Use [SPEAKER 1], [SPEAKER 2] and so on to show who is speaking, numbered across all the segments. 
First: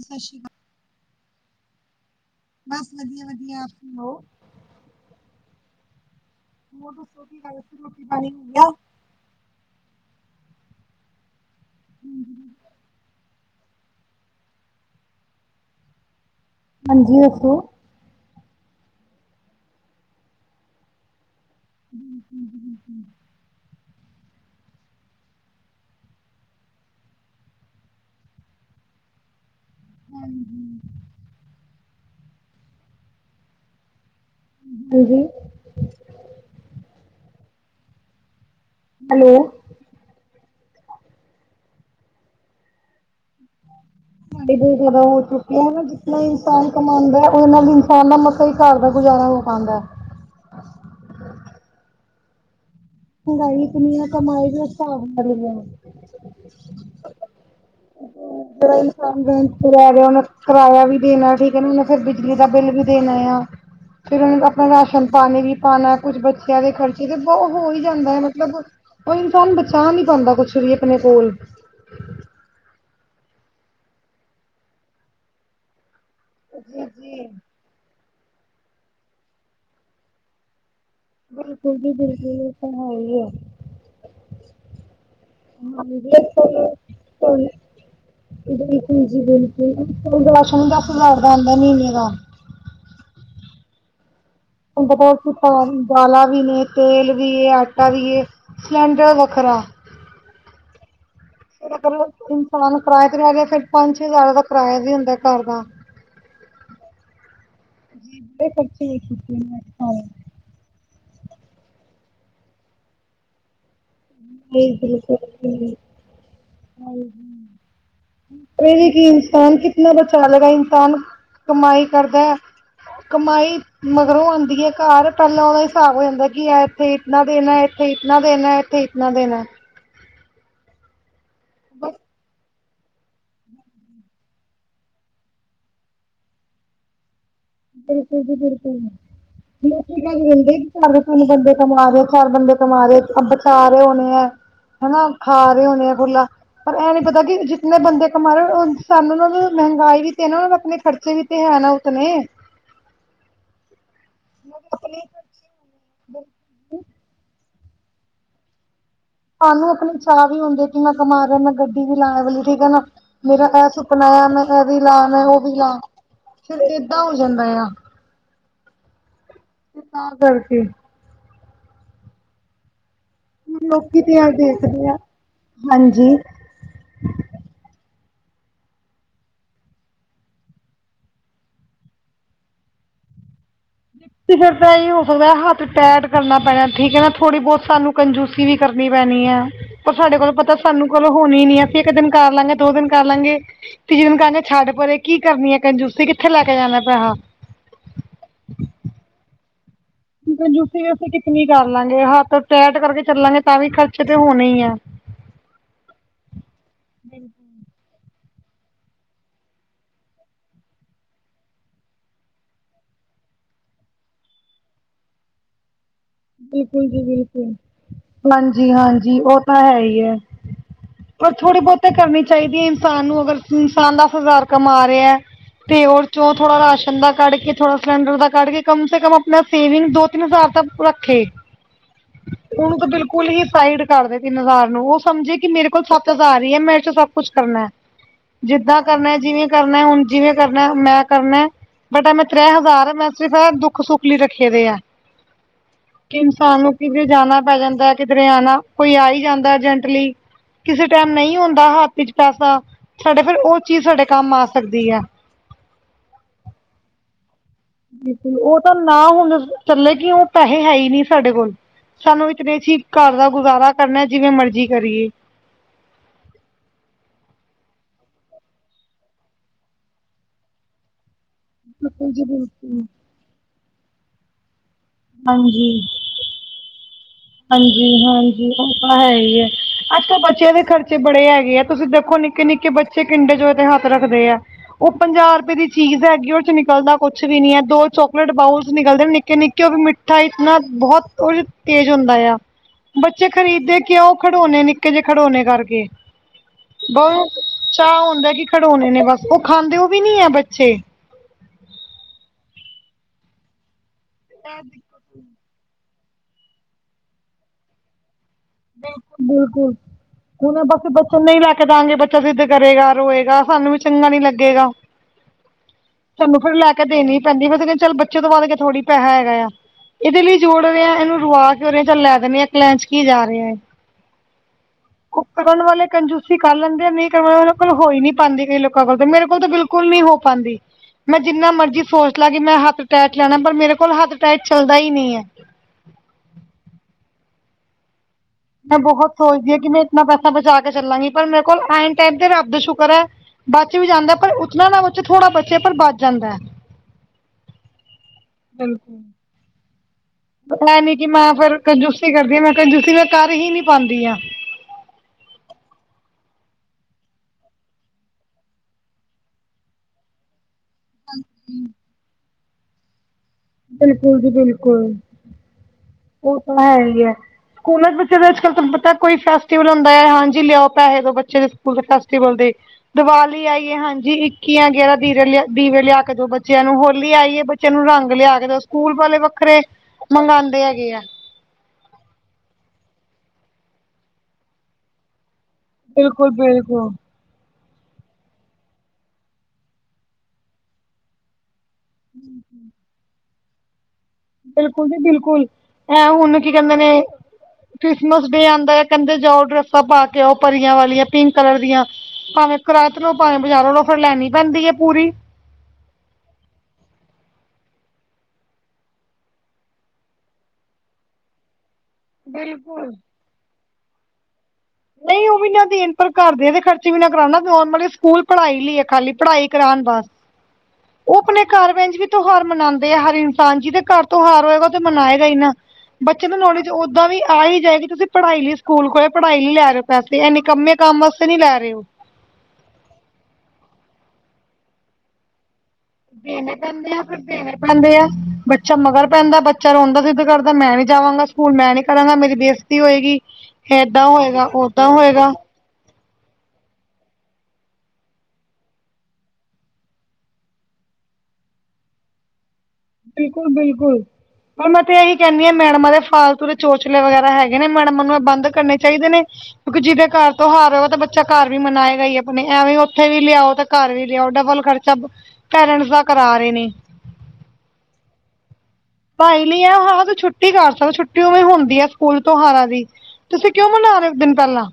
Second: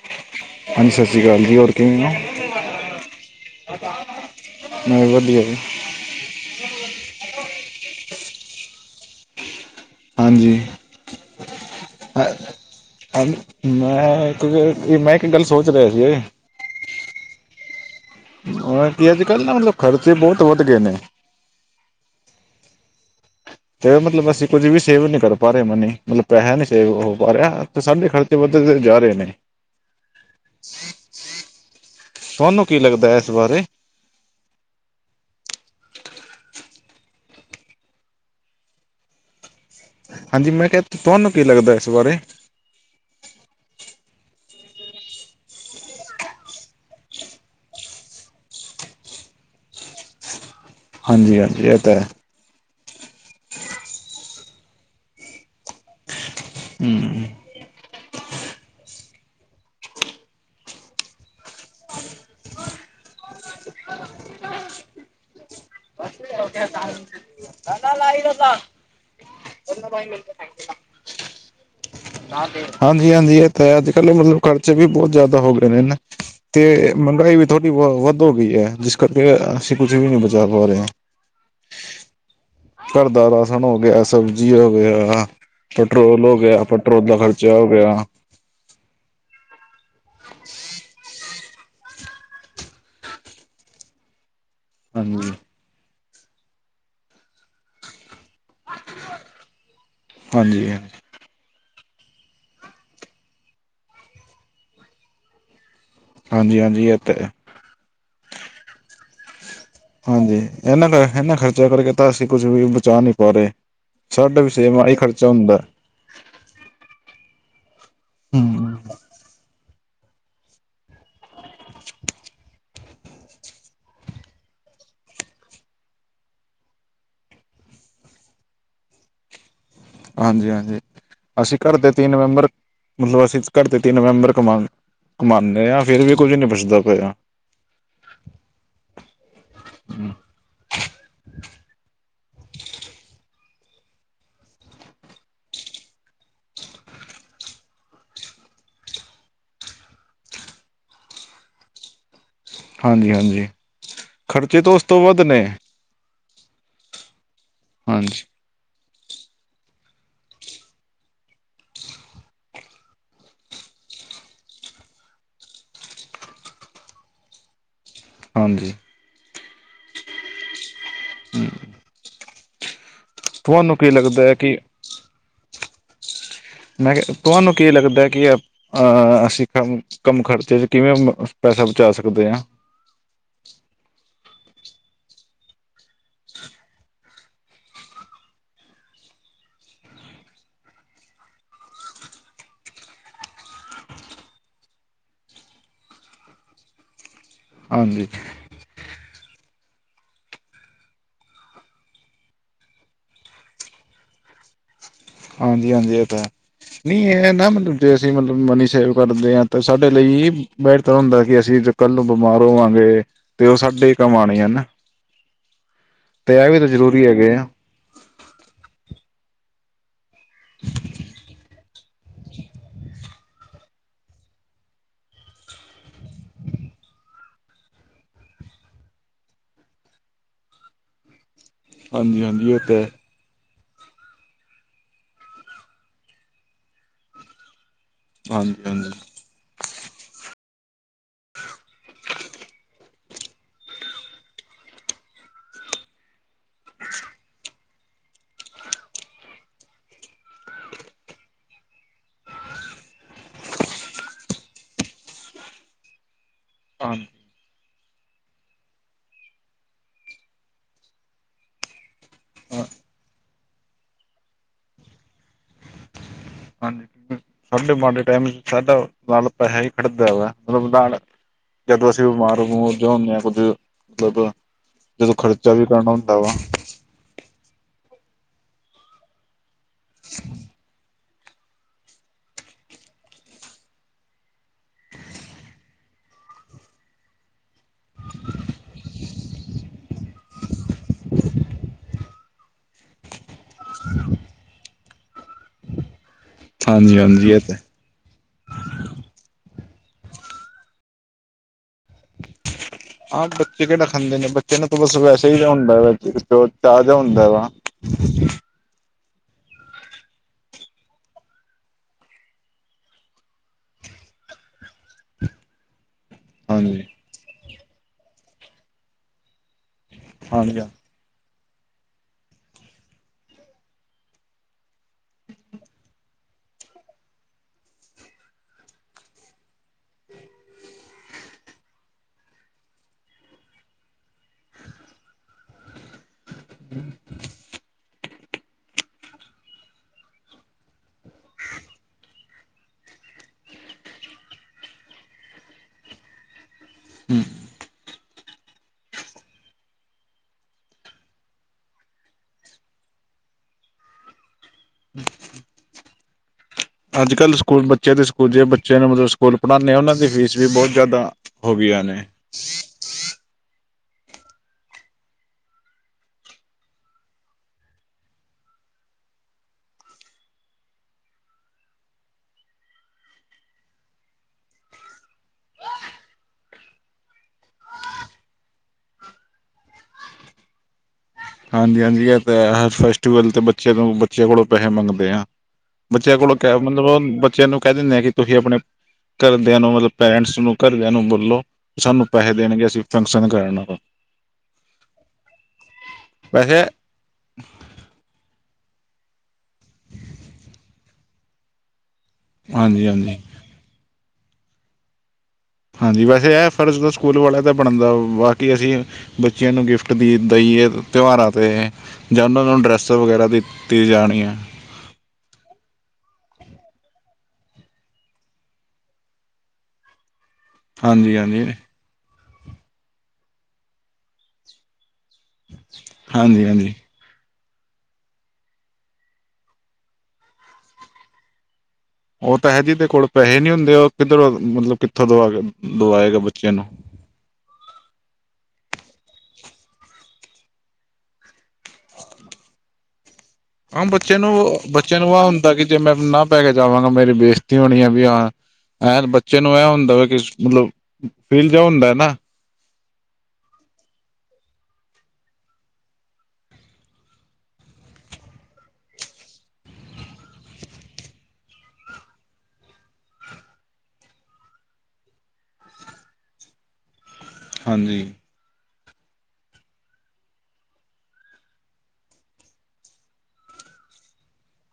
[SPEAKER 1] ਸਤਿ ਸ਼੍ਰੀ ਅਕਾਲ।
[SPEAKER 2] ਹਾਂ ਸਤਿ ਸ਼੍ਰੀ ਅਕਾਲ ਜੀ ਹੋਰ। ਕਿਵੇ ਹੋ
[SPEAKER 1] ਬਸ ਵਧੀਆ- ਵਧੀਆ ਆਪ ਸੁਣਾਓ
[SPEAKER 2] ਮੈਂ ਵਧੀਆ ਜੀ
[SPEAKER 1] ਉਹ ਦੱਸੋ ਕਿ ਗੱਲ ਰੋਟੀ ਪਾਣੀ ਹੋਗੀ
[SPEAKER 2] ਹਾਂਜੀ ਮੈਂ ਮੈਂ ਇੱਕ ਗੱਲ ਸੋਚ ਰਿਹਾ ਸੀ
[SPEAKER 1] ਹਾਂਜੀ ਦੱਸੋ
[SPEAKER 2] ਹ ਕੀ ਅੱਜ ਕੱਲ੍ਹ ਨਾ ਮਤਲਬ ਖਰਚੇ ਬਹੁਤ ਵੱਧ ਗਏ ਨੇ
[SPEAKER 1] [inaudible]
[SPEAKER 2] ਤੇ ਮਤਲਬ ਅਸੀਂ ਕੁੱਝ ਵੀ ਸੇਵ ਨੀ ਕਰ ਪਾ ਰਹੇ ਮਨੀ ਮਤਲਬ ਪੈਸਾ ਨੀ ਸੇਵ ਹੋ ਪਾ ਰਿਹਾ ਤੇ ਸਾਡੇ ਖਰਚੇ ਵੱਧਦੇ ਜਾ ਰਹੇ ਨੇ
[SPEAKER 1] ਹਾਂਜੀ
[SPEAKER 2] ਤੁਹਾਨੂੰ ਕੀ ਲੱਗਦਾ ਇਸ ਬਾਰੇ
[SPEAKER 1] ਹਾਂਜੀ ਹੈਲੋ
[SPEAKER 2] ਹਾਂਜੀ, ਮੈਂ ਕਿਹਾ ਤੁਹਾਨੂੰ ਕੀ ਲੱਗਦਾ ਇਸ ਬਾਰੇ
[SPEAKER 1] ਕਮ ਬਹੁਤ ਜ਼ਿਆਦਾ ਹੋ ਚੁੱਕੀ ਹੈ ਜਿਸਨਾ ਇਨਸਾਨ ਕਮਾਉਂਦਾ ਉਹਦੇ ਨਾਲ ਇਨਸਾਨ ਨਾਲ ਕਈ ਘਰ ਦਾ ਗੁਜ਼ਾਰਾ ਹੋ ਪਾਉਂਦਾ
[SPEAKER 2] ਹਾਂਜੀ- ਹਾਂਜੀ ਇਹ ਤਾਂ ਹੈ
[SPEAKER 1] ਮਹਿੰਗਾਈ ਕਿੰਨੀ ਅਹ ਕਮਾਈ ਦਾ ਧਿਆਨ
[SPEAKER 2] ਹਮ
[SPEAKER 1] ਜਿਹੜਾ ਇਨ ਲੈ ਗਿਆਓ ਕਿਰਾਇਆ ਵੀ ਦੇਣਾ ਠੀਕ ਹੈ ਨਾ, ਉਹਨੇ ਫਿਰ ਬਿਜਲੀ ਦਾ ਬਿੱਲ ਵੀ ਦੇਣਾ ਆ ਫਿਰ ਉਹਨਾ ਆਪਣਾ ਰਾਸ਼ਨ ਪਾਣੀ ਵੀ ਪਾਉਣਾ, ਕੁੱਛ ਬੱਚਿਆਂ ਦੇ ਖਰਚੇ ਤੇ ਬਹੁਤ ਹੋ ਹੀ ਜਾਂਦਾ ਹੈ ਮਤਲਬ ਉਹ ਇਨਸਾਨ ਬਚਾ ਨਹੀਂ ਪਾਉਂਦਾ ਕੁਛ ਵੀ ਆਪਣੇ ਕੋਲ
[SPEAKER 2] ਹਾਂਜੀ -ਹਾਂਜੀ ਇਥੇ ਅੱਜ ਕੱਲ ਮਤਲਬ ਖਰਚੇ ਵੀ ਬਹੁਤ ਜ਼ਿਆਦਾ ਹੋ ਗਏ ਨੇ ਹਨ
[SPEAKER 1] ਜੀ
[SPEAKER 2] ਤੇ
[SPEAKER 1] ਜੀ
[SPEAKER 2] ਮਹਿੰਗਾਈ ਵੀ ਥੋੜ੍ਹੀ ਬਹੁ ਵੱਧ ਹੋ ਗਈ ਹੈ ਜਿਸ ਕਰਕੇ ਅਸੀਂ ਕੁਝ ਵੀ ਨਹੀਂ ਬਚਾ ਪਾ ਰਹੇ ਹ
[SPEAKER 1] ਬਿਲਕੁਲ ਜੀ ਬਿਲਕੁਲ ਤਾਂ ਹੈ
[SPEAKER 2] ਘਰ
[SPEAKER 1] ਹੀ
[SPEAKER 2] ਦਾ ਰਾਸ਼ਨ ਹੋ ਗਿਆ, ਸਬਜ਼ੀ ਹੋ ਗਿਆ
[SPEAKER 1] ਹੈ
[SPEAKER 2] ਪੈਟਰੋਲ ਹੋ ਗਿਆ, ਪੈਟਰੋਲ ਦਾ
[SPEAKER 1] ਹਾਂਜੀ
[SPEAKER 2] ਖ਼ਰਚਾ ਹੋ ਗਿਆ
[SPEAKER 1] ਬਿਲਕੁਲ ਜੀ ਬਿਲਕੁਲ ਰਾਸ਼ਨ ਦਸ ਹਜਾਰ ਦਾ ਆਉਂਦਾ ਮਹੀਨੇ ਦਾ ਹੁਣ ਬਹੁਤ
[SPEAKER 2] ਹਾਂਜੀ
[SPEAKER 1] ਕੁਝ ਦਾਲਾਂ ਵੀ ਨੇ, ਤੇਲ ਵੀ ਏ, ਆਟਾ ਵੀ ਏ। ਸਿਲਿੰਡਰ ਵੱਖਰਾ
[SPEAKER 2] ਹਾਂਜੀ, ਹਾਂਜੀ,
[SPEAKER 1] ਫ ਅਗਰ ਇਨਸਾਨ ਕਿਰਾਇਆ ਤੇ ਹੈਗੇ, ਫਿਰ ਪੰਜ ਛੇ ਹਜ਼ਾਰ ਦਾ ਕਿਰਾਇਆ ਵੀ ਹੁੰਦਾ ਘਰ ਦਾ।
[SPEAKER 2] ਹਾਂਜੀ-ਹਾਂਜੀ ਇਹ ਤਾਂ ਹੈ।
[SPEAKER 1] ਪਰਚੇ ਚੁੱਕ ਮੈਂ,
[SPEAKER 2] ਹਾਂਜੀ, ਇਹਨਾਂ ਇਹਨਾਂ ਖਰਚਾ ਕਰਕੇ ਤਾਂ ਅਸੀਂ ਕੁਝ ਵੀ ਬਚਾ ਨਹੀਂ ਪਾ ਰਹੇ। ਸਾਡਾ ਵੀ ਸੇਮ ਆਹੀ ਖਰਚਾ ਹੁੰਦਾ।
[SPEAKER 1] ਹਾਂ ਇਹ
[SPEAKER 2] ਹਮ
[SPEAKER 1] ਵੀ ਕੀ ਇਨਸਾਨ ਕਿ, ਕਿੰਨਾ ਬਚਾ ਲਗਾ ਇਨਸਾਨ ਕਮਾਈ ਕਰਦਾ ਕਮਾਈ। ਮਗਰੋਂ ਆਦੀ ਹੈ, ਘਰ ਪਹਿਲਾਂ ਉਹਦਾ ਹਿਸਾਬ ਹੋ ਜਾਂਦਾ ਕਿ ਇੱਥੇ ਇਤਨਾ ਦਿਨ ਹੈ, ਇੱਥੇ ਇਤਨਾ ਦੇਨ ਹੈ। ਤੇ ਇਤਨਾ ਦੇਣਾ।
[SPEAKER 2] ਹਾਂਜੀ, ਹਾਂਜੀ ਅਸੀਂ ਘਰ ਦੇ ਤਿੰਨ ਮੈਂਬਰ ਮਤਲਬ ਅਸੀਂ ਘਰ ਤੇ ਤਿੰਨ ਮੈਂਬਰ ਕਮਾ ਕਮਾਉਂਦੇ ਹਾਂ, ਫੇਰ ਵੀ ਕੁੱਝ ਨੀ ਪੁੱਛਦਾ ਪਇਆ।
[SPEAKER 1] ਬਿਲਕੁਲ ਜੀ ਬਿਲਕੁਲ ਜੀ। ਲੋਕੀ ਕਹਿ ਦਿੰਦੇ ਘਰ ਦੇ ਤਿੰਨ ਬੰਦੇ ਕਮਾ ਔਰ ਚਾਰ ਬੰਦੇ ਕਮਾ ਬਚਾ ਰਹੇ ਹੋਣੇ। ਹਨਾ, ਖਾ ਰਹੇ ਹੋਣੇ ਆ ਖੁਲਾ। ਪਰ ਇਹ ਨੀ ਪਤਾ ਕਿ, ਜਿਨੇ ਬੰਦੇ ਕਮਾ ਸਾਨੂੰ ਉਹਨਾਂ ਨੂੰ ਮਹਿੰਗਾਈ ਵੀ ਤੇ ਨੇ ਉਹ ਨੂੰ ਆਪਣੇ ਖਰਚੇ। ਵੀ ਤੇ ਹੈ ਊਸ ਨੇ,
[SPEAKER 2] ਹਾਂਜੀ, ਹਾਂਜੀ ਖ਼ਰਚੇ ਤੋਂ ਉਸ ਤੋਂ ਵੱਧ ਨੇ।
[SPEAKER 1] ਤੇ,
[SPEAKER 2] ਹਾਂਜੀ,
[SPEAKER 1] ਸਾਨੂੰ ਆਪਣੇ ਚਾਹ ਵੀ ਹੁੰਦੇ, ਕਿ ਮੈਂ ਕਮਾ ਰਿਹਾ, ਮੈਂ ਗੱਡੀ ਵੀ ਲਾਵਾ ਵਾਲੀ ਠੀਕ ਹੈ ਨਾ। ਮੇਰਾ ਕ ਸੁਪਨਾ ਆ, ਮੈਂ ਆ ਵੀ ਲਾ ਮੈਂ ਉਹ ਵੀ ਲਾ। ਫਿਰ ਏਦਾਂ ਹੋ ਜਾਂਦਾ ਆ।
[SPEAKER 2] ਹਾਂਜੀ,
[SPEAKER 1] ਤੇ ਕਰਕੇ,
[SPEAKER 2] ਹਾਂ [unintelligible] ਕੀ
[SPEAKER 1] ਲੋਕੀ
[SPEAKER 2] ਲੱਗਦਾ
[SPEAKER 1] ਧਿਆ
[SPEAKER 2] ਹੈ ਕਿ
[SPEAKER 1] ਦੇਖਦੇ ਆ, ਹਾਂਜੀ।
[SPEAKER 2] 'ਮੈਂ ਕਿਹਾ ਤੁਹਾਨੂੰ ਕੀ ਲੱਗਦਾ ਕਿ ਅ? ਅਹ ਅਸੀਂ ਕੰਮ-ਕੰਮ ਖਰਚੇ ਚ, ਕਿਵੇਂ ਪੈਸਾ ਬਚਾ ਸਕਦੇ ਹਾਂ।
[SPEAKER 1] ਤੇ ਫਿਰ ਤਾਂ ਇਹ ਹੋ ਸਕਦਾ, ਹੱਥ ਟੈਟ ਕਰਨਾ ਪੈਣਾ, ਠੀਕ ਹੈ ਨਾ, ਥੋੜ੍ਹੀ ਬਹੁਤ ਸਾਨੂੰ ਕੰਜੂਸੀ ਵੀ ਕਰਨੀ ਪੈਣੀ ਐ। ਪਰ ਸਾਡੇ ਕੋਲੋਂ ਪਤਾ, ਸਾਨੂੰ ਕੋਲੋਂ ਹੋਣੀ ਨੀ, ਅਸੀਂ ਇੱਕ ਦਿਨ ਕਰ ਲਾਂਗੇ, ਦੋ ਦਿਨ ਕਰ ਲਾਂਗੇ। ਤੇ ਜਿਹਨੂੰ ਕਹਿੰਦੇ ਛੱਡ ਪਰੇ ਕੀ ਕਰਨੀ ਹੈ, ਕੰਜੂਸੀ ਕਿੱਥੇ ਲੈ ਕੇ ਜਾਣਾ ਪੈਸਾ।
[SPEAKER 2] ਹਾਜੀ,
[SPEAKER 1] ਕਜੂਸੀ ਵੀ ਅਸੀਂ ਕਿਤਨੀ ਵੀ ਕਰ ਲਾਂਗੇ, ਹੱਥ ਟੈਟ ਕਰਕੇ ਚੱਲਾਂਗੇ ਤਾਂ ਵੀ ਖਰਚੇ ਤੇ ਹੋਣੇ ਹੀ ਹੈ।
[SPEAKER 2] ਹਾਂਜੀ, ਹਾਂਜੀ ਇਹ ਤਾਂ ਨਹੀਂ ਇਹ ਨਾ ਮਤਲਬ ਜੇ ਮਤਲਬ ਮਨੀ ਸੇਵ ਕਰਦੇ ਹਾਂ, ਤੇ ਸਾਡੇ ਲਈ ਬਿਹਤਰ ਹੁੰਦਾ ਕਿ ਅਸੀਂ ਕੱਲ ਨੂੰ ਬਿਮਾਰ ਹੋਵਾਂਗੇ। ਤੇ ਉਹ ਸਾਡੇ ਕਮਾਉਣੇ ਆ ਨਾ,
[SPEAKER 1] ਬਿਲਕੁਲ ਜੀ
[SPEAKER 2] ਜ਼ਰੂਰੀ ਹੈਗੇ ਆ
[SPEAKER 1] ਬਿਲਕੁਲ, ਹਾਂਜੀ-ਹਾਂਜੀ ਉਹ ਤਾਂ ਹੈ ਹੀ ਹੈ, ਪਰ ਥੋੜੀ ਬਹੁਤੀ ਤੇ ਕਰਨੀ ਚਾਹੀਦੀ ਹੈ, ਇਨਸਾਨ ਨੂੰ ਅਗਰ ਇਨਸਾਨ ਦਸ ਹਜ਼ਾਰ ਕਮਾ ਰਿਹਾ। ਤੇ ਉਹ ਚੋਂ ਥੋੜਾ ਰਾਸ਼ਨ ਦਾ ਕੱਢ ਕੇ ਥੋੜਾ ਸਿਲੰਡਰ ਦਾ ਕੱਢ ਕੇ, ਕਮ ਸੇ ਕਮ ਆਪਣਾ ਸੇਵਿੰਗ ਦੋ, ਤਿੰਨ ਹਜ਼ਾਰ ਤਾਂ ਓਕੇ।
[SPEAKER 2] ਹਾਂਜੀ-ਹਾਂਜੀ, ਇਹ ਤੇ ਹੈ।
[SPEAKER 1] ਕੁਲ ਹੀ ਸਾਈਡ ਕਰਦੇ ਤਿੰਨ ਹਜ਼ਾਰ ਨੂੰ, ਉਹ ਸਮਝੇ ਕਿ ਮੇਰੇ ਕੋਲ ਸੱਤ ਹਜ਼ਾਰ ਹੀ ਹੈ, ਮੈਂ ਚ ਸਭ ਕੁੱਛ ਕਰਨਾ।
[SPEAKER 2] ਹਾਂਜੀ
[SPEAKER 1] ਜਿੱਦਾਂ
[SPEAKER 2] ਹਾਂਜੀ
[SPEAKER 1] ਕਰਨਾ, ਜਿਵੇਂ ਕਰਨਾ, ਹੁਣ ਜਿਵੇਂ ਕਰਨਾ ਮੈਂ। ਕਰਨਾ ਬਟ ਐ ਮੈਂ ਤ੍ਰੈ ਹਜ਼ਾਰ ਮੈਂ ਸਿਰਫ ਦੁੱਖ-ਸੁੱਖ ਲਈ ਰੱਖੇ ਦੇ ਆ। ਕਿ ਇਨਸਾਨ ਨੂੰ ਕਿਧੇ ਜਾਣਾ ਪੈ ਜਾਂਦਾ, ਕਿਧਰੇ ਆਣਾ ਕੋਈ ਆ ਹੀ ਜਾਂਦਾ, ਅਰਜੈਂਟਲੀ ਕਿਸੇ ਟਾਈਮ ਨਹੀਂ ਹੁੰਦਾ ਹੱਥ ਵਿੱਚ ਪੈਸਾ, ਸਾਡੇ ਫਿਰ ਉਹ ਚੀਜ਼ ਸਾਡੇ ਕੰਮ ਆ ਸਕਦੀ ਹੈ।
[SPEAKER 2] ਹਾਂ,
[SPEAKER 1] ਬਿਲਕੁਲ, ਉਹ ਤਾਂ ਨਾ ਹੁਣ ਚੱਲੇ, ਕਿ ਉਹ ਪੈਸੇ ਹੈ ਹੀ ਨਹੀ ਸਾਡੇ ਕੋਲ ਸਾਨੂੰ ਜੀ ਤੇ ਘਰ ਦਾ ਗੁਜ਼ਾਰਾ ਕਰਨਾ ਜਿਵੇਂ ਮਰਜੀ ਕਰੀਏ।
[SPEAKER 2] ਹਾਂਜੀ, ਸਾਡੇ ਮਾੜੇ ਟਾਈਮ ਚ ਸਾਡਾ ਨਾਲ ਪੈਸਾ ਹੀ ਖੜਦਾ ਵਾ, ਮਤਲਬ ਨਾਲ ਜਦੋਂ ਅਸੀਂ ਬਿਮਾਰ ਬਮੂਰ ਜਾ ਹੁੰਦੇ ਆ ਕੁੱਝ ਮਤਲਬ ਜਦੋਂ ਖਰਚਾ ਵੀ ਕਰਨਾ [unintelligible]
[SPEAKER 1] ਹਾਂਜੀ-ਹਾਂਜੀ, ਉਹ ਤਾਂ ਹੈਈ ਐ। ਅੱਜਕਲ ਬੱਚਿਆਂ ਦੇ ਖਰਚੇ ਬੜੇ ਹੈਗੇ ਆ। ਤੁਸੀਂ ਦੇਖੋ ਨਿੱੱਕੇ-ਨਿੱੱਕੇ ਬੱਚੇ ਕਿਡਾ ਜੋਏ ਤੇ ਹੱਥ ਰੱਖਦੇ ਆ। ਉਹ ਪੰਜਾਹ ਰੁਪਏ ਦੀ ਚੀਜ਼ ਹੈਗੀ। ਉਹ ਚ ਨਿਕਲਦਾ ਕੁਛ ਵੀ ਨੀ ਐ। ਦੋ ਚੋਕਲੇਟ ਬਾਊਲਸ ਨਿਕਲਦੇ, ਨਿੱੱਕੇ-ਨਿੱੱਕੇ ਉਹ ਵੀ ਮਿੱਠਾ ਇਤਨਾ ਬਹੁਤ ਉਹ ਤੇਜ਼ ਹੁੰਦਾ ਆ, ਬੱਚੇ ਖਰੀਦ ਦੇ ਕਿਉਂ ਉਹ ਖਿਡੋਣੇ ਨਿੱੱਕੇ ਜੇ ਖਿਡੋਣੇ ਕਰਕੇ।
[SPEAKER 2] ਹਾਂਜੀ
[SPEAKER 1] ਬਹੁ
[SPEAKER 2] ਹਾਂਜੀ ਇਹ ਤੇ
[SPEAKER 1] ਚਾਅ ਹੁੰਦਾ ਕਿ ਖਿਡੋਣੇ ਨੇ ਬੱਸ ਉਹ ਖਾਂਦੇ ਉਹ ਵੀ ਨੀ ਐ ਬੱਚੇ।
[SPEAKER 2] ਆਹ! ਬੱਚੇ ਕਿਹੜਾ ਖਾਂਦੇ ਨੇ ਬੱਚੇ ਨੂੰ ਤਾਂ ਬੱਸ ਵੈਸੇ ਹੀ ਹੁੰਦਾ ਵਾ ਚਾਅ ਜਾ ਹੁੰਦਾ ਵਾ।
[SPEAKER 1] ਬਿਲਕੁਲ-ਬਿਲਕੁਲ, ਹੁਣ ਬਾਕੀ ਬੱਚੇ ਨੂੰ ਨਹੀਂ ਲੈ ਕੇ ਦਾਂਗੇ, ਬੱਚਾ ਜਿੱਦ ਕਰੇਗਾ, ਰੋਏਗਾ ਸਾਨੂੰ ਵੀ ਚੰਗਾ ਨਹੀ ਲੱਗੇਗਾ।
[SPEAKER 2] [inaudible]
[SPEAKER 1] ਸਾਨੂੰ ਫਿਰ ਲੈ
[SPEAKER 2] ਹਾਂਜੀ
[SPEAKER 1] ਕੇ ਦੇਣੀ ਪੈਂਦੀ, [unintelligible] ਚੱਲ ਬੱਚੇ ਤੋਂ ਵੱਧ ਕੇ ਥੋੜੀ ਪੈਸਾ ਹੈਗਾ ਆ। ਇਹਦੇ ਲਈ
[SPEAKER 2] ਹਾਂਜੀ
[SPEAKER 1] ਜੋੜ ਰਿਹਾ। ਇਹਨੂੰ ਰੁਵਾ ਕਿਉਂ ਰਿਹਾ ਚੱਲ ਲੈ ਦਿੰਨੇ ਆ [unintelligible] [unintelligible] ਕੁੱਕਰਨ ਵਾਲੇ ਕੰਜੂ ਸੀ ਕਰ ਲੈਂਦੇ ਆ ਨਹੀਂ [unintelligible] ਮੇਰੇ ਕੋਲ ਹੋ ਹੀ ਨਹੀ ਪਾਂਦੀ। ਕਈ ਲੋਕਾਂ ਕੋਲ ਤੇ, ਮੇਰੇ ਕੋਲ ਤਾਂ ਬਿਲਕੁਲ ਨਹੀ ਹੋ ਪਾਂਦੀ। ਮੈਂ ਜਿੰਨਾ ਮਰਜ਼ੀ ਸੋਚ ਲਾਂ। ਕਿ ਮੈਂ ਹੱਥ ਟੈਟ ਲੈਣਾ, ਪਰ ਮੇਰੇ ਕੋਲ ਹੱਥ ਟੈਟ ਚੱਲਦਾ ਈ ਨੀ ਆ।
[SPEAKER 2] ਹੂੰ,
[SPEAKER 1] ਮੈਂ ਬਹੁਤ ਸੋਚਦੀ ਆ। ਕਿ ਮੈਂ ਇਤਨਾ ਪੈਸਾ ਬਚਾ ਕੇ ਚੱਲਾਂਗੀ, ਪਰ ਮੇਰੇ ਕੋਲ ਆਣ ਟਾਈਮ ਤੇ ਰੱਬ ਦਾ ਸ਼ੁਕਰ ਐ ਬਚ ਵੀ ਜਾਂਦਾ। ਪਰ ਉਤਨਾ ਨਾ ਬੱਚੇ ਥੋੜ੍ਹਾ ਬਚ ਜਾਂਦਾ, ਪਰ ਬਚ ਜਾਂਦਾ।
[SPEAKER 2] ਹੂੰ,
[SPEAKER 1] ਬਿਲਕੁਲ, ਇਹ ਨੀ ਕਿ ਮੈਂ ਫੇਰ ਕੰਜੂਸੀ ਕਰਦੀ ਆ, ਮੈਂ ਕੰਜੂਸੀ ਮੈਂ ਕਰ ਹੀ ਨੀ ਪਾਂਦੀ ਆ।
[SPEAKER 2] ਅੱਜ-ਕੱਲ੍ਹ ਸਕੂਲ ਬੱਚੇ ਦੇ ਸਕੂਲ ਜੇ ਬੱਚੇ ਨੂੰ ਮਤਲਬ ਸਕੂਲ ਪੜਾਨੇ ਆ ਉਹਨਾਂ ਦੀ ਫੀਸ ਵੀ ਬਹੁਤ ਜ਼ਿਆਦਾ ਹੋ ਗਈਆਂ ਨੇ।
[SPEAKER 1] ਬਿਲਕੁਲ ਜੀ ਬਿਲਕੁਲ, ਉਹ ਤਾਂ ਹੈ ਈ ਐ। ਸਕੂਲਾਂ ਦੇ ਬੱਚੇ ਦਾ ਅੱਜ-ਕੱਲ ਤਾਂ ਪਤਾ ਕੋਈ ਦੀਵਾਲੀ ਆਈ ਆ ਹਾਂਜੀ, ਇੱਕੀਆਂ-ਗਿਆਰਾਂ ਦੀਵੇ ਲਿਆ ਦੀਵੇ ਲਿਆ ਕੇ ਦਿਓ ਬੱਚਿਆਂ ਨੂੰ ਹੋਲੀ ਆਈਏ ਬੱਚ ਬੱਚੇ ਨੂੰ ਰੰਗ ਲਿਆ ਕੇ ਦਿਓ ਸਕੂਲ ਵਾਲੇ ਵੱਖਰੇ ਮੰਗਾਂਦੇ ਹੈਗੇ ਐ।
[SPEAKER 2] ਹਾਂਜੀ-ਹਾਂਜੀ, ਇਹ ਤੇ ਐ ਹਰ ਫੈਸਟੀਵਲ ਤੇ ਬੱਚੇ ਨੂੰ ਬੱਚਿਆਂ ਕੋਲੋਂ ਪੈਸੇ ਮੰਗਦੇ ਆ। ਬੱਚਿਆਂ
[SPEAKER 1] ਬਿਲਕੁਲ
[SPEAKER 2] ਕੋਲੋਂ ਕਹਿ
[SPEAKER 1] ਬਿਲਕੁਲ।
[SPEAKER 2] ਮਤਲਬ ਬੱਚਿਆਂ ਨੂੰ ਕਹਿ ਦੀਨੇ ਆ ਕਿ ਤੁਸੀਂ ਆਪਣੇ ਘਰਦਿਆਂ ਨੂੰ ਮਤਲਬ ਪੇਰੈਂਟਸ ਨੂੰ ਘਰਦਿਆਂ ਨੂੰ ਬੋਲੋ ਸਾਨੂੰ ਪੈਹੇ ਦੇਣਗੇ ਅਸੀਂ ਫੰਕਸ਼ਨ ਕਰਾਨਾ [unintelligible]
[SPEAKER 1] ਬਿਲਕੁਲ ਜੀ ਬਿਲਕੁਲ, ਐ ਹੁਣ ਕੀ
[SPEAKER 2] ਵੈਸੇ
[SPEAKER 1] ਕਹਿੰਦੇ ਨੇ ਕ੍ਰਿਸਮਸ ਡੇ ਆਂਦਾ ਆ ਕਹਿੰਦੇ ਜਾਓ ਡਰੈੱਸਾਂ ਪਾ ਕੇ ਆਓ ਪਰੀਆਂ ਵਾਲੀਆਂ ਪਿੰਕ ਕਲਰ ਦੀਆਂ। ਭਾਵੇਂ
[SPEAKER 2] ਹਾਂਜੀ
[SPEAKER 1] ਕਿਰਾਏ ਤੇ ਲਓ,
[SPEAKER 2] ਹਾਂਜੀ
[SPEAKER 1] ਭਾਵੇਂ ਬਾਜ਼ਾਰੋਂ ਲੋ ਫਿਰ ਲੈਣੀ ਪੈਂਦੀ ਐ ਪੂਰੀ।
[SPEAKER 2] ਹਾਂਜੀ, ਵੈਸੇ ਇਹ ਫ਼ਰਜ਼ ਤਾ ਸਕੂਲ ਵਾਲਿਆਂ ਦਾ ਬਣਦਾ ਬਾਕੀ ਅਸੀਂ ਬੱਚਿਆਂ ਨੂੰ ਗਿਫਟ ਦਈ ਦਈਏ ਤਿਉਹਾਰਾਂ ਤੇ। ਜਾਂ ਉਹਨਾਂ ਨੂੰ ਡਰੈੱਸ ਵਗੈਰਾ ਦਿੱਤੀ ਜਾਣੀ ਆ।
[SPEAKER 1] ਪਿੰਡਾ ਤੀ ਐਨਟਰ ਕਰਦੇ ਆ ਤੇ ਖਰਚੇ ਵੀ ਨਾ ਕਰਾਣ ਨਾ ਤਾ ਮਤਲ ਕੀ ਸਕੂਲ ਪੜ੍ਹਾਈ ਲਈ ਐ ਖਾਲੀ ਪੜ੍ਹਾਈ ਕਰਾਣ ਬਸ।
[SPEAKER 2] ਹਾਂਜੀ
[SPEAKER 1] ਉਹ
[SPEAKER 2] ਹਾਂਜੀ
[SPEAKER 1] ਆਪਣੇ ਘਰ ਵਿਜ ਵੀ ਤਿਉਹਾਰ ਮਨਾਦੇ ਆ ਹਰ ਇਨਸਾਨ ਜਿਹਦੇ ਘਰ ਤਿਉਹਾਰ ਹੋਏਗਾ ਓ ਤੇ ਮਨਾਏਗਾ ਈ ਨਾ ਬੱਚੇ ਨੂੰ
[SPEAKER 2] ਹਾਂਜੀ
[SPEAKER 1] ਨੋਲੇਜ
[SPEAKER 2] ਹਾਂਜੀ
[SPEAKER 1] ਓ ਦੀਵਾਲੀ ਆ ਈ ਜਾਏਗੀ ਤੁਸੀਂ ਪੜ੍ਹਾਈ ਲਈ ਸਕੂਲ ਖੋਲ੍ਹਿਆ ਪੜ੍ਹਾਈ ਲਈ ਲੈ ਪੈਸੇ ਇਹ ਨਿਕੰਮੇ ਕੰਮ ਵਾਸਤੇ ਨੀ ਲੈ ਰੇ ਓ।
[SPEAKER 2] ਉਹ ਤਾਂ ਹੈ ਜੀਹਦੇ ਕੋਲ ਪੈਸੇ ਨੀ ਹੁੰਦੇ ਉਹ ਕਿੱਧਰੋਂ ਮਤਲਬ ਕਿੱਥੋਂ ਦਵਾ ਕੇ
[SPEAKER 1] ਦੇਣੇ ਪੈਂਦੇ ਆ। ਫਿਰ ਦੇਣੇ ਪੈਂਦੇ ਆ ਬੱਚਾ ਮਗਰ ਪੈਂਦਾ ਬੱਚਾ ਰੋਂਦਾ ਜ਼ਿੱਦ ਕਰਦਾ ਮੈਂ ਨੀ ਜਾਵਾਂਗਾ ਹੁਣ ਮੈਂ ਨੀ ਕਰਾਂਗਾ ਮੇਰੀ ਬੇਸਤੀ ਹੋਏਗੀ।
[SPEAKER 2] ਹਾਂ,
[SPEAKER 1] ਏਦਾਂ
[SPEAKER 2] ਬੱਚੇ
[SPEAKER 1] ਹੋਏਗਾ
[SPEAKER 2] ਨੂੰ
[SPEAKER 1] ਓਦਾਂ
[SPEAKER 2] ਬੱਚੇ ਨੂੰ ਆਹ
[SPEAKER 1] ਹੋਏਗਾ
[SPEAKER 2] ਹੁੰਦਾ ਕਿ ਜੇ ਮੈਂ ਨਾ ਪਾ ਕੇ ਜਾਵਾਂਗਾ ਮੇਰੀ ਬੇਜ਼ਤੀ ਹੋਣੀ ਆ ਵੀ ਹਾਂ। ਐ ਬੱਚੇ ਨੂੰ ਇਹ ਹੁੰਦਾ ਵਾ ਕਿ, ਮਤਲਬ ਫੀਲ ਜਾ ਹੁੰਦਾ ਨਾ।
[SPEAKER 1] ਬਿਲਕੁਲ-ਬਿਲਕੁਲ। ਪਰ ਮੈਂ ਤੇ ਇਹੀ ਕਹਿੰਨੀ ਆ ਮੈਡਮਾਂ ਦੇ ਫਾਲਤੂ ਦੇ ਚੋਚਲੇ ਵਗੈਰਾ ਹੈਗੇ ਨੇ ਮੈਡਮਾਂ ਨੂੰ ਇਹ ਬੰਦ ਕਰਨੇ ਚਾਹੀਦੇ ਨੇ। ਕਿਉਂਕਿ ਜਿਹਦੇ ਘਰ ਤਿਉਹਾਰ ਹੋਵੇ ਉਹ ਤਾਂ ਬੱਚਾ ਘਰ ਵੀ ਮਨਾਏਗਾ ਹੀਏ ਆਪਣੇ ਐਵੇਂ ਉੱਥੇ ਵੀ ਲਿਆਓ ਤਾਂ ਘਰ ਵੀ ਲਿਆਓ, ਡਬਲ ਖਰਚਾ ਪੇਰੈਂਟਸ ਦਾ ਕਰਾ ਰੇ ਨੇ।
[SPEAKER 2] ਹਾਂਜੀ।
[SPEAKER 1] ਭਾਈ ਲੀ ਏ ਹਾਂ ਤੂੰ ਛੁੱਟੀ ਕਰ ਸਕ ਛੁੱਟੀ ਉਵੇਂ ਹੁੰਦੀ ਆ ਸਕੂਲ ਤਿਉਹਾਰਾਂ ਦੀ। ਤੁਸੀਂ ਕਿਉਂ ਮਨਾ ਰੇਓ ਇਕ ਦਿਨ ਪਹਿਲਾਂ?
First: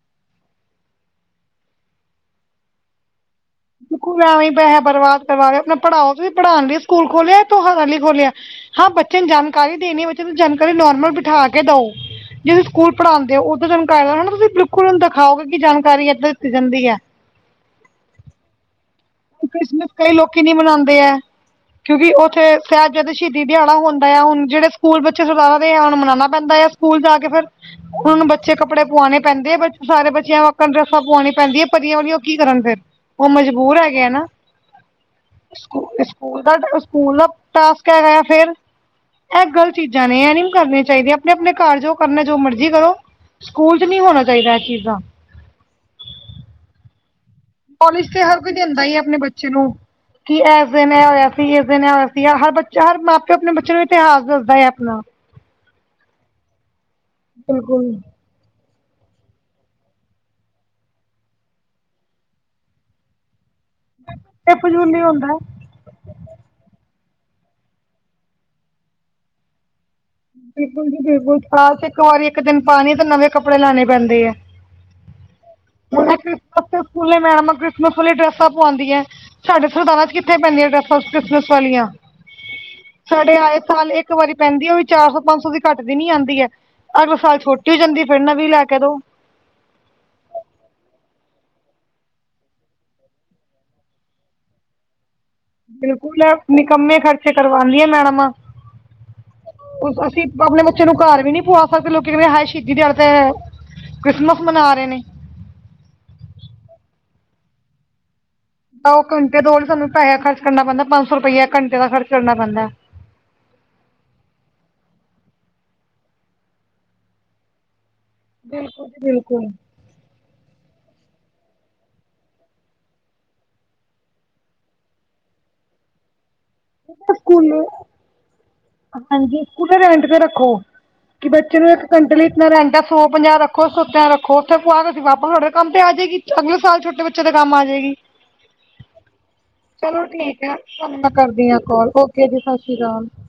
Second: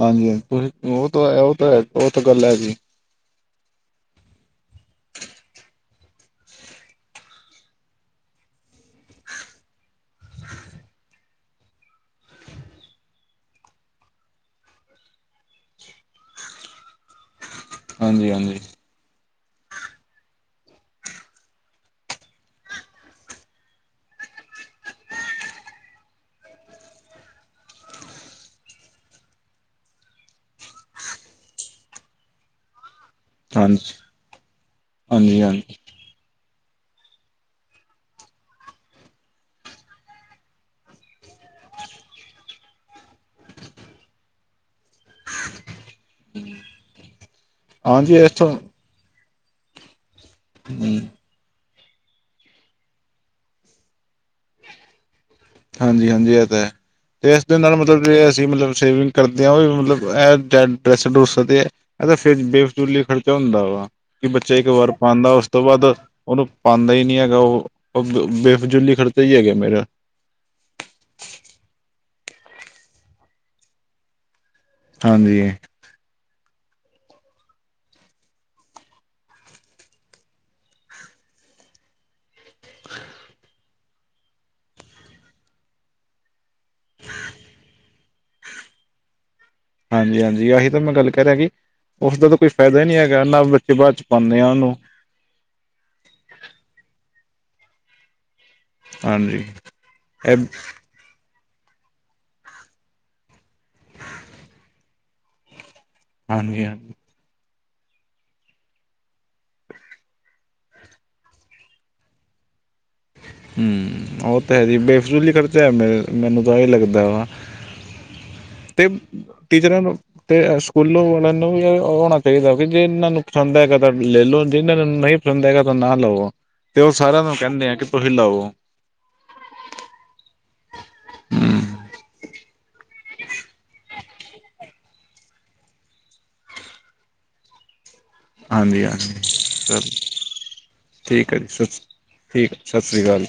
[SPEAKER 2] ਹਾਂਜੀ -ਹਾਂਜੀ ਤੁਸੀ ਉਹ ਤਾਂ ਉਹ ਤਾਂ ਉਹ ਤਾਂ ਗੱਲ ਹੈਗੀ
[SPEAKER 1] ਐਵੀ ਪੈਹਾ ਬਰਬਾਦ ਕਰਵਾ ਗੇ ਆਪਣਾ ਪੜ੍ਹਾਓ ਤੁਸੀਂ ਪੜ੍ਹਾਣ ਲਈ ਸਕੂਲ ਖੋਲ੍ਹਿਆ ਤੁਹਾਰਾ ਲਈ ਖੋਲਿਆ। ਹਾਂ ਬੱਚੇ ਨੂੰ ਜਾਣਕਾਰੀ ਦੇਣੀ ਐ ਬੱਚੇ ਨੂੰ ਜਾਣਕਾਰੀ ਨੋਰਮਲ ਬਿਠਾ ਕੇ ਦਓ। ਜਿਵੇ ਸਕੂਲ ਪੜ੍ਹਾਂਦੇ ਓ [unintelligible] ਤੁਸੀਂ ਬਿਲਕੁਲ ਦਿਖਾਓਗੇ ਕਿ ਜਾਣਕਾਰੀ ਏਦਾਂ ਦਿੱਤੀ ਜਾਂਦੀ ਐ।
[SPEAKER 2] ਹਾਂਜੀ-ਹਾਂਜੀ।
[SPEAKER 1] ਕ੍ਰਿਸਮਿਸ ਕਈ ਲੋਕੀ ਨੀ ਮਨਾਂਦੇ ਐ। ਕਿਉਂਕਿ ਉੱਥੇ ਸੇਅਬਜਾਦੇ ਸ਼ਹੀਦੀ ਦਿਹਾੜਾ ਹੁੰਦਾ ਆ ਹੁਣ ਜਿਹੜੇ ਸਕੂਲ ਬੱਚੇ ਸਰਦਾਰਾਂ ਦੇ ਆ ਹੁਣ ਮਨਾਣਾ ਪੈਂਦਾ ਆ। ਸਕੂਲ ਜਾ ਕੇ ਫੇਰ ਹੁਣ ਬੱਚੇ ਕੱਪੜੇ ਪੁਆਉਣੇ ਪੈਂਦੇ ਆ ਬ ਸਾਰੇ ਬੱਚਿਆਂ ਵਾ ਕਰਨ ਡਰੈੱਸਾਂ ਪੁਆਣੀ ਪੈਂਦੀਆਂ ਪਰੀਆਂ ਵਾਲੀਆਂ ਉਹ ਕੀ ਕਰਨ ਫੇਰ। ਉਹ ਮਜਬੂਰ
[SPEAKER 2] ਹਾਂਜੀ।
[SPEAKER 1] ਹੈਗੇ ਨਾ
[SPEAKER 2] ਹਾਂਜੀ ਹਾਂਜੀ।
[SPEAKER 1] ਸਕੂਲ ਦਾ, ਸਕੂਲ ਦਾ ਟਾਸਕ ਹੈਗਾ ਫਿਰ। ਇਹ ਗਲਤ ਚੀਜ਼ਾਂ ਨੇ। ਇਹ ਨੀ ਵੀ ਕਰਨੀਆਂ ਚਾਹੀਦੀਆਂ। ਆਪਣੇ ਆਪਣੇ ਘਰ ਜਾਉ ਕਰਨਾ ਏਂ, ਜੋ ਮਰਜ਼ੀ ਕਰੋ। ਸਕੂਲ ਚ ਨਹੀਂ ਹੋਣਾ ਚਾਹੀਦਾ ਇਹ ਚੀਜ਼ਾਂ।
[SPEAKER 2] ਹਠ [unintelligible] [unintelligible]
[SPEAKER 1] ਕਾਲਜ ਤੇ ਹਰ ਕੋਈ ਦਿੰਦਾ ਹੀਏ, ਆਪਣੇ ਬੱਚੇ ਨੂੰ। ਕਿ ਇਸ ਦਿਨ ਏ ਹੋਇਆ ਸੀ। ਇਸ ਦਿਨ ਏ ਹੋਇਆ ਸੀ। ਹਰ ਬੱਚਾ ਹਰ ਮਾਂ ਪਿਓ ਆਪਣੇ ਬੱਚਿਆਂ ਨੂੰ ਇਤਿਹਾਸ ਦੱਸਦਾ ਹੈ ਆਪਣਾ।
[SPEAKER 2] ਹਾਂਜੀ- ਹਾਂਜੀ ਇਹ ਤਾਂ ਹੈ, ਤੇ ਇਸਦੇ ਨਾਲ ਮਤਲਬ ਜ ਅਸੀਂ ਮਤਲਬ ਸ਼ੇਵਿੰਗ ਕਰਦੇ ਆ ਵੀ ਮਤਲਬ ਇਹ ਏ ਡਰੈਸ ਡਰਸਦੇ। ਇਹਦਾ ਫਿਰ ਬੇਫਸੂਲੀ ਲਈ ਖਰਚਾ ਹੁੰਦਾ ਵਾ ਕਿ ਬੱਚਾ
[SPEAKER 1] ਇਹ
[SPEAKER 2] ਇੱਕ ਵਾਰ
[SPEAKER 1] ਫਜ਼ੂਲ ਹੀ
[SPEAKER 2] ਪਾਉਂਦਾ
[SPEAKER 1] ਹੁੰਦਾ
[SPEAKER 2] ਇਕ ਤੋਂ ਵੱਧ ਉਹਨੂੰ ਪਾਂਦਾ ਹੀ ਨਹੀਂ ਹੈਗਾ। ਉਹ ਬੇਫਜਲੀ ਖਰਚੇ ਹੀ ਹੈਗੇ ਮੇਰਾ।
[SPEAKER 1] ਬਿਲਕੁਲ ਜੀ ਬਿਲਕੁਲ ਸਾਲ ਚ ਇੱਕ ਵਾਰੀ ਇੱਕ ਦਿਨ ਪਾਉਣੇ ਨਵੇਂ ਕੱਪੜੇ ਲੈਣੇ ਪੈਂਦੇ ਏ।
[SPEAKER 2] ਹਾਂਜੀੀੀ।
[SPEAKER 1] ਹੁਣ ਕ੍ਰਿਸਮਸ ਤੇ ਸਕੂਲੇ ਮੈਡਮਾ ਕ੍ਰਿਸਮਸ ਬਾਲੀਆਂ ਡਰੈਸਾ ਪਵਾਨਦੀਆਂ ਏ। ਸਾਡੇ ਸਰਦਾਰਾਂ 'ਚ ਕਿੱਥੇ ਪੈਂਦੀਆਂ ਡਰੈੱਸਾ ਕ੍ਰਿਸਮਸ ਵਾਲੀਆਂ। ਸਾਡੇ ਆਏ ਸਾਲ ਇੱਕ ਵਾਰੀ ਪੈਂਦੀ ਆ ਉਹ ਵੀ ਚਾਰ ਸੌ ਪੰਜ ਸੌ ਦੀ ਘੱਟ ਦੀ ਨੀ ਆਂਦੀ ਐ। ਅਗਲੇ ਸਾਲ ਛੋਟੀ ਹੋ ਜਾਂਦੀ ਫਿਰ ਨਵੀਂ ਲੈ ਕੇ ਦੋ।
[SPEAKER 2] ਹਾਂਜੀ-ਹਾਂਜੀ ਆਹੀ ਤਾਂ ਮੈਂ ਗੱਲ ਕਹਿ ਰਿਆ ਕਿ ਉਸਦਾ ਤਾਂ ਕੋਈ ਫਾਇਦਾ ਈ ਨੀ ਹੈਗਾ ਨਾ ਬੱਚੇ ਬਾਅਦ 'ਚ ਪਾਂਦੇ ਆ ਉਹਨੂੰ।
[SPEAKER 1] ਬਿਲਕੁਲ ਐ ਨਿਕੰਮੇ ਖਰਚੇ ਕਰਵਾਂਦੀਆਂ ਮੈਡਮਾਂ।
[SPEAKER 2] ਹਾਂਜੀ।
[SPEAKER 1] ਅਸੀ
[SPEAKER 2] ਹਾਂਜੀ
[SPEAKER 1] ਆਪਣੇ ਬੱਚੇ ਨੂੰ। ਘਰ ਵੀ ਨਹੀਂ ਪਵਾ ਸਕਦੇ। ਲੋਕੀ ਕਹਿੰਦੇ ਨੇ ਹਾਏ, ਸ਼ਹੀਦੀ ਦਿਹਾੜੇ ਤੇੇੇੇ ਕ੍ਰਿਸਮਸ ਮਨਾ ਰਹੇ ਨੇ।
[SPEAKER 2] ਹਾਂਜੀ, ਹਾਂਜੀ।
[SPEAKER 1] ਤਾਂ ਉਹ ਘੰਟੇ ਤੋਂ ਸਾਨੂੰ ਪੈਸਾ ਖਰਚ ਕਰਨਾ ਪੈਂਦਾ, ਪੰਜ ਸੌ ਰੁਪਇਆ ਘੰਟੇ ਦਾ ਖਰਚ ਕਰਨਾ ਪੈਂਦਾ
[SPEAKER 2] ਹੂੰ, ਉਹ ਤਾਂ ਹੈ ਜੀ ਬੇਫਸੂਲੀ ਖਰਚਾ ਮੇ ਮੈਨੂੰ ਤਾਂ ਇਹੀ ਲੱਗਦਾ ਹਾਂ। ਤੇ
[SPEAKER 1] ਬਿਲਕੁਲ ਜੀ ਬਿਲਕੁਲ
[SPEAKER 2] ਟੀਚਰਾਂ ਨੂੰ ਤੇ ਸਕੂਲਾਂ ਵਾਲਿਆਂ ਨੂੰ ਵੀ ਇਹ ਹੋਣਾ ਚਾਹੀਦਾ, ਵੀ ਜੇ ਇਹਨਾਂ ਨੂੰ ਪਸੰਦ ਹੈਗਾ ਤਾਂ ਲੈ ਲਓ ਜੇ ਇਹਨਾਂ ਨੂੰ ਨਹੀਂ ਦੇਗਾ ਤਾਂ ਨਾ ਲਵੋ। ਤੇ ਉਹ ਸਾਰਿਆਂ ਨੂੰ ਕਹਿੰਦੇ
[SPEAKER 1] ਸਕੂਲ
[SPEAKER 2] ਆ ਕਿ ਤੁਸੀਂ ਲਓ
[SPEAKER 1] ਹਾਂਜੀ, ਸਕੂਲ ਰੈਂਟ ਤੇ ਰੱਖੋ ਕਿ ਬੱਚੇ
[SPEAKER 2] ਹਮ
[SPEAKER 1] ਨੂੰ ਇਕ ਸਿਰਫ ਨਾ ਰੱਖੋ ਸੋ ਪੰਜਾਂ ਰੱਖੋ ਸੁੱਚਾ ਰੱਖੋ [unintelligible] [unintelligible] ਅਗਲੇ ਸਾਲ ਛੋਟੇ ਬੱਚੇ ਦੇ ਕੰਮ ਆ ਜਾਏਗੀ।
[SPEAKER 2] ਹਾਂਜੀ ਹਾਂਜੀ ਚਲ
[SPEAKER 1] ਚਲੋ ਠੀਕ ਹੈ, ਤੁਹਾਨੂੰ ਮੈਂ
[SPEAKER 2] ਠੀਕ ਹੈ
[SPEAKER 1] ਕਰਦੀ ਆ।
[SPEAKER 2] ਜੀ ਸ
[SPEAKER 1] ਓਕੇ ਜੀ, ਸਤਿ ਸ਼੍ਰੀ ਅਕਾਲ।